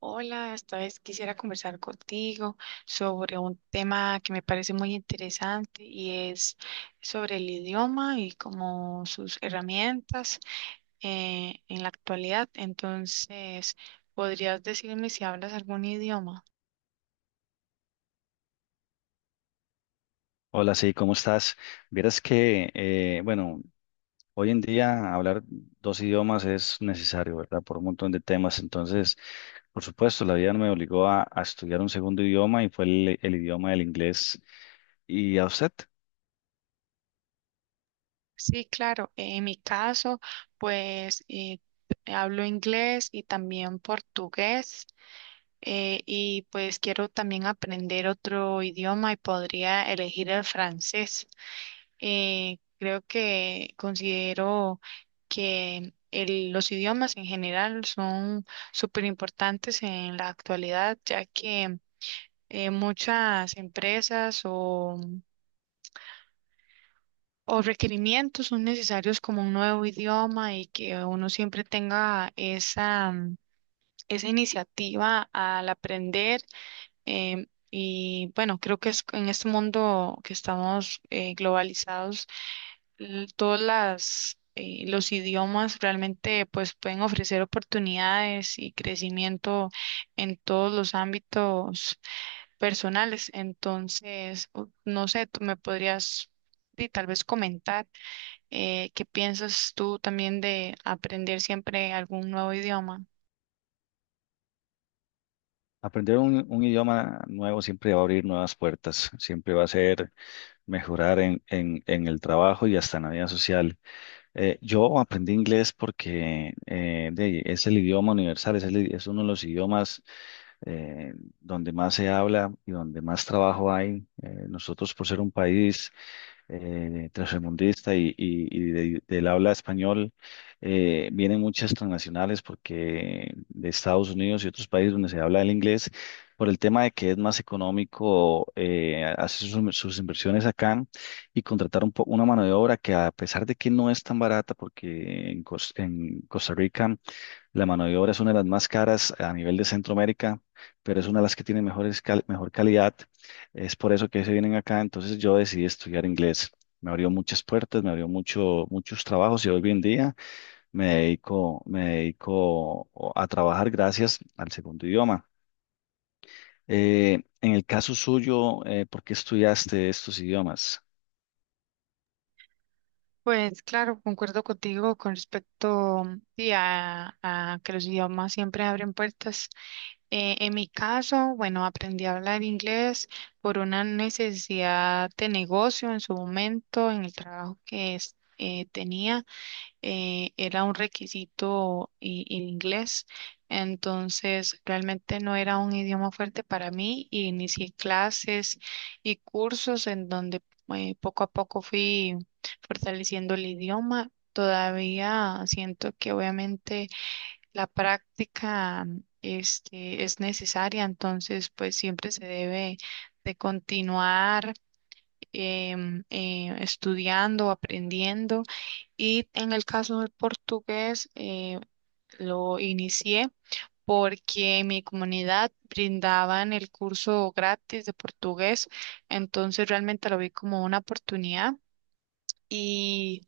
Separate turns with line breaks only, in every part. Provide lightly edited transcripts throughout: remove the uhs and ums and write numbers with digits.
Hola, esta vez quisiera conversar contigo sobre un tema que me parece muy interesante y es sobre el idioma y como sus herramientas en la actualidad. Entonces, ¿podrías decirme si hablas algún idioma?
Hola, sí, ¿cómo estás? Vieras que, bueno, hoy en día hablar dos idiomas es necesario, ¿verdad? Por un montón de temas. Entonces, por supuesto, la vida me obligó a estudiar un segundo idioma y fue el idioma del inglés. ¿Y a usted?
Sí, claro. En mi caso, pues eh, hablo inglés y también portugués. Y pues quiero también aprender otro idioma y podría elegir el francés. Creo que considero que los idiomas en general son súper importantes en la actualidad, ya que muchas empresas o requerimientos son necesarios como un nuevo idioma y que uno siempre tenga esa, esa iniciativa al aprender. Y bueno, creo que es en este mundo que estamos globalizados, todas las los idiomas realmente pues pueden ofrecer oportunidades y crecimiento en todos los ámbitos personales. Entonces, no sé, tú me podrías y tal vez comentar qué piensas tú también de aprender siempre algún nuevo idioma.
Aprender un idioma nuevo siempre va a abrir nuevas puertas, siempre va a ser mejorar en el trabajo y hasta en la vida social. Yo aprendí inglés porque es el idioma universal, es, es uno de los idiomas eh, donde más se habla y donde más trabajo hay. Nosotros, por ser un país tercermundista y del habla español, vienen muchas transnacionales porque de Estados Unidos y otros países donde se habla el inglés, por el tema de que es más económico, hacer sus inversiones acá y contratar una mano de obra que, a pesar de que no es tan barata, porque en en Costa Rica la mano de obra es una de las más caras a nivel de Centroamérica, pero es una de las que tiene mejor calidad. Es por eso que se vienen acá. Entonces yo decidí estudiar inglés. Me abrió muchas puertas, me abrió muchos trabajos y hoy en día me dedico a trabajar gracias al segundo idioma. En el caso suyo, ¿por qué estudiaste estos idiomas?
Pues claro, concuerdo contigo con respecto sí, a que los idiomas siempre abren puertas. En mi caso, bueno, aprendí a hablar inglés por una necesidad de negocio en su momento, en el trabajo que tenía, era un requisito el inglés, entonces realmente no era un idioma fuerte para mí y inicié clases y cursos en donde poco a poco fui fortaleciendo el idioma. Todavía siento que obviamente la práctica este, es necesaria, entonces pues siempre se debe de continuar estudiando, aprendiendo. Y en el caso del portugués lo inicié porque en mi comunidad brindaban el curso gratis de portugués, entonces realmente lo vi como una oportunidad y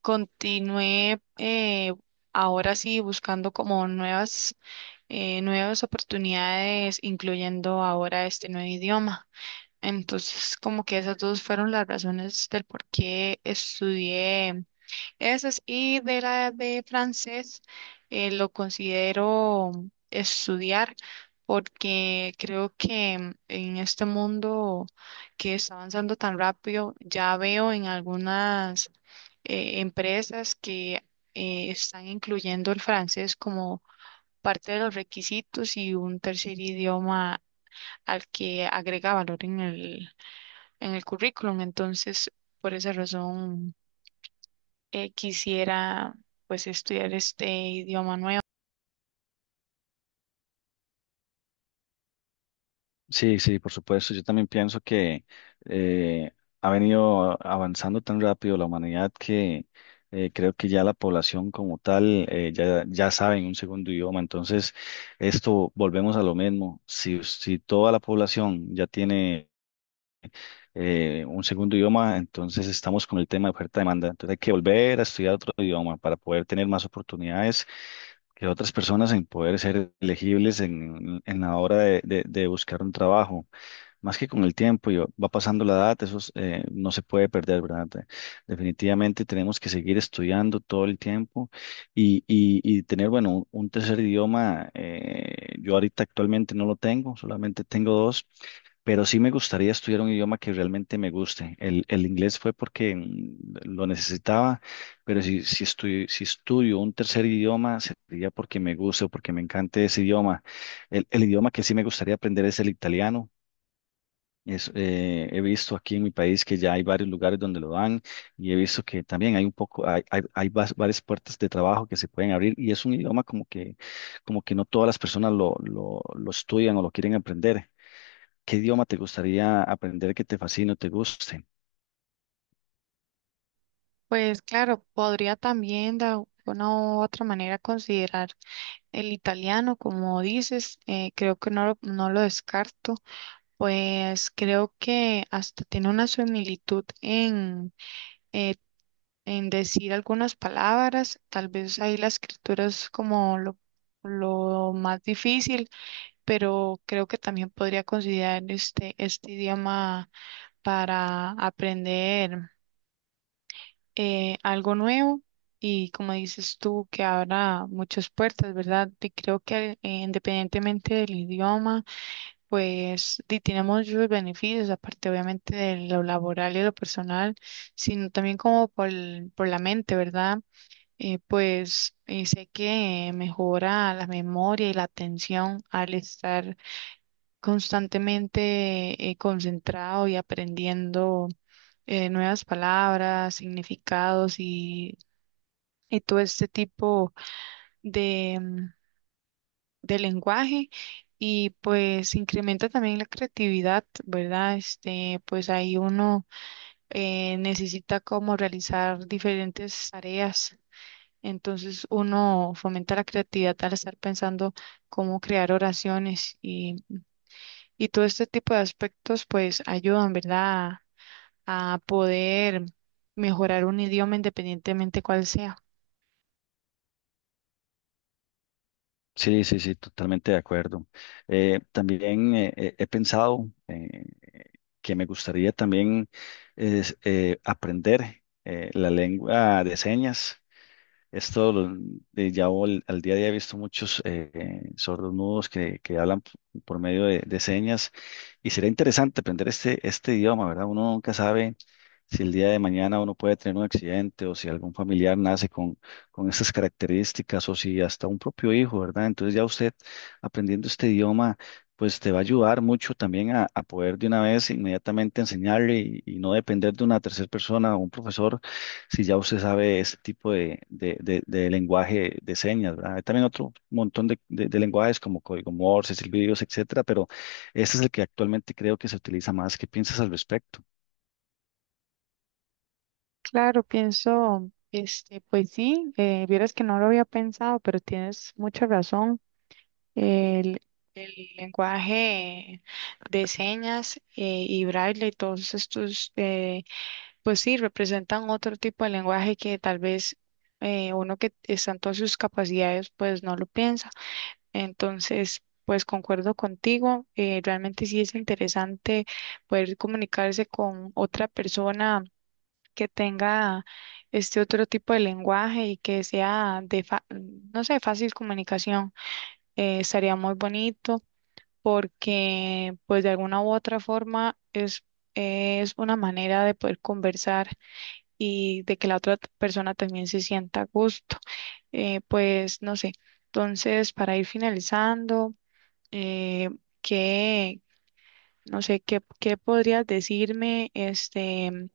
continué, ahora sí buscando como nuevas nuevas oportunidades, incluyendo ahora este nuevo idioma. Entonces, como que esas dos fueron las razones del por qué estudié esas, y de la de francés lo considero estudiar porque creo que en este mundo que está avanzando tan rápido, ya veo en algunas empresas que están incluyendo el francés como parte de los requisitos y un tercer idioma al que agrega valor en en el currículum. Entonces, por esa razón, quisiera pues estudiar este idioma nuevo.
Sí, sí, por supuesto. Yo también pienso que eh, ha venido avanzando tan rápido la humanidad que creo que ya la población como tal, ya sabe en un segundo idioma. Entonces, esto volvemos a lo mismo. Si toda la población ya tiene un segundo idioma, entonces estamos con el tema de oferta-demanda. Entonces hay que volver a estudiar otro idioma para poder tener más oportunidades que otras personas en poder ser elegibles en la hora de de buscar un trabajo, más que con el tiempo y va pasando la edad, eso es, no se puede perder, ¿verdad? Definitivamente tenemos que seguir estudiando todo el tiempo y tener, bueno, un tercer idioma. Yo ahorita actualmente no lo tengo, solamente tengo dos. Pero sí me gustaría estudiar un idioma que realmente me guste. El inglés fue porque lo necesitaba, pero si estudio un tercer idioma sería porque me guste o porque me encante ese idioma. El idioma que sí me gustaría aprender es el italiano. Es, he visto aquí en mi país que ya hay varios lugares donde lo dan, y he visto que también hay un poco, varias puertas de trabajo que se pueden abrir, y es un idioma como que no todas las personas lo estudian o lo quieren aprender. ¿Qué idioma te gustaría aprender que te fascine o te guste?
Pues claro, podría también de alguna u otra manera considerar el italiano, como dices. Eh, creo que no, no lo descarto, pues creo que hasta tiene una similitud eh, en decir algunas palabras, tal vez ahí la escritura es como lo más difícil, pero creo que también podría considerar este idioma para aprender algo nuevo, y como dices tú, que abra muchas puertas, ¿verdad? Y creo que independientemente del idioma, pues tiene muchos beneficios, aparte obviamente de lo laboral y lo personal, sino también como por, por la mente, ¿verdad? Sé que mejora la memoria y la atención al estar constantemente concentrado y aprendiendo nuevas palabras, significados, y todo este tipo de, de lenguaje. Y pues incrementa también la creatividad, ¿verdad? Este, pues ahí uno necesita como realizar diferentes tareas. Entonces uno fomenta la creatividad al estar pensando cómo crear oraciones, y todo este tipo de aspectos pues ayudan, ¿verdad? A poder mejorar un idioma independientemente cuál sea.
Sí, sí, sí, totalmente de acuerdo. También He pensado que me gustaría también es, aprender la lengua de señas. Esto lo- de ya vol- Al día a día he visto muchos, sordos mudos que hablan, por medio de señas, y sería interesante aprender este idioma, ¿verdad? Uno nunca sabe si el día de mañana uno puede tener un accidente o si algún familiar nace con estas características, o si hasta un propio hijo, ¿verdad? Entonces ya usted, aprendiendo este idioma, pues te va a ayudar mucho también a poder de una vez inmediatamente enseñarle y no depender de una tercera persona o un profesor si ya usted sabe ese tipo de lenguaje de señas, ¿verdad? Hay también otro montón de lenguajes como código Morse, silbidos, etcétera, pero este es el que actualmente creo que se utiliza más. ¿Qué piensas al respecto?
Claro, pienso, este, pues sí, vieras que no lo había pensado, pero tienes mucha razón. El, el lenguaje de señas y braille y todos estos pues sí, representan otro tipo de lenguaje que tal vez uno que está en todas sus capacidades, pues no lo piensa. Entonces, pues concuerdo contigo, realmente sí es interesante poder comunicarse con otra persona que tenga este otro tipo de lenguaje y que sea de, no sé, fácil comunicación. Estaría muy bonito porque pues de alguna u otra forma es una manera de poder conversar y de que la otra persona también se sienta a gusto. Pues no sé. Entonces, para ir finalizando, eh, ¿qué, no sé, qué podrías decirme este,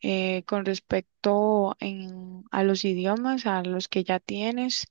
con respecto a los idiomas, a los que ya tienes,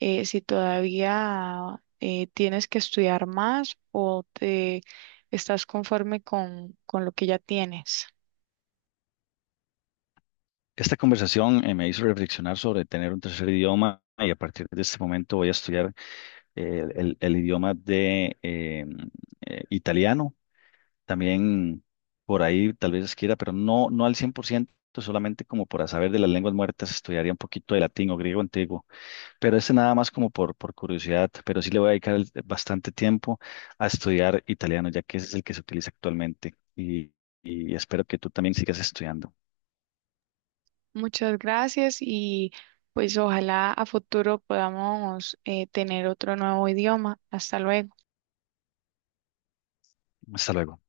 si todavía tienes que estudiar más o te estás conforme con lo que ya tienes?
Esta conversación, me hizo reflexionar sobre tener un tercer idioma, y a partir de este momento voy a estudiar el idioma de italiano. También por ahí tal vez quiera, pero no, no al 100%, solamente como para saber de las lenguas muertas, estudiaría un poquito de latín o griego antiguo. Pero este nada más como por curiosidad, pero sí le voy a dedicar bastante tiempo a estudiar italiano, ya que ese es el que se utiliza actualmente. Y espero que tú también sigas estudiando.
Muchas gracias, y pues ojalá a futuro podamos, tener otro nuevo idioma. Hasta luego.
Hasta luego.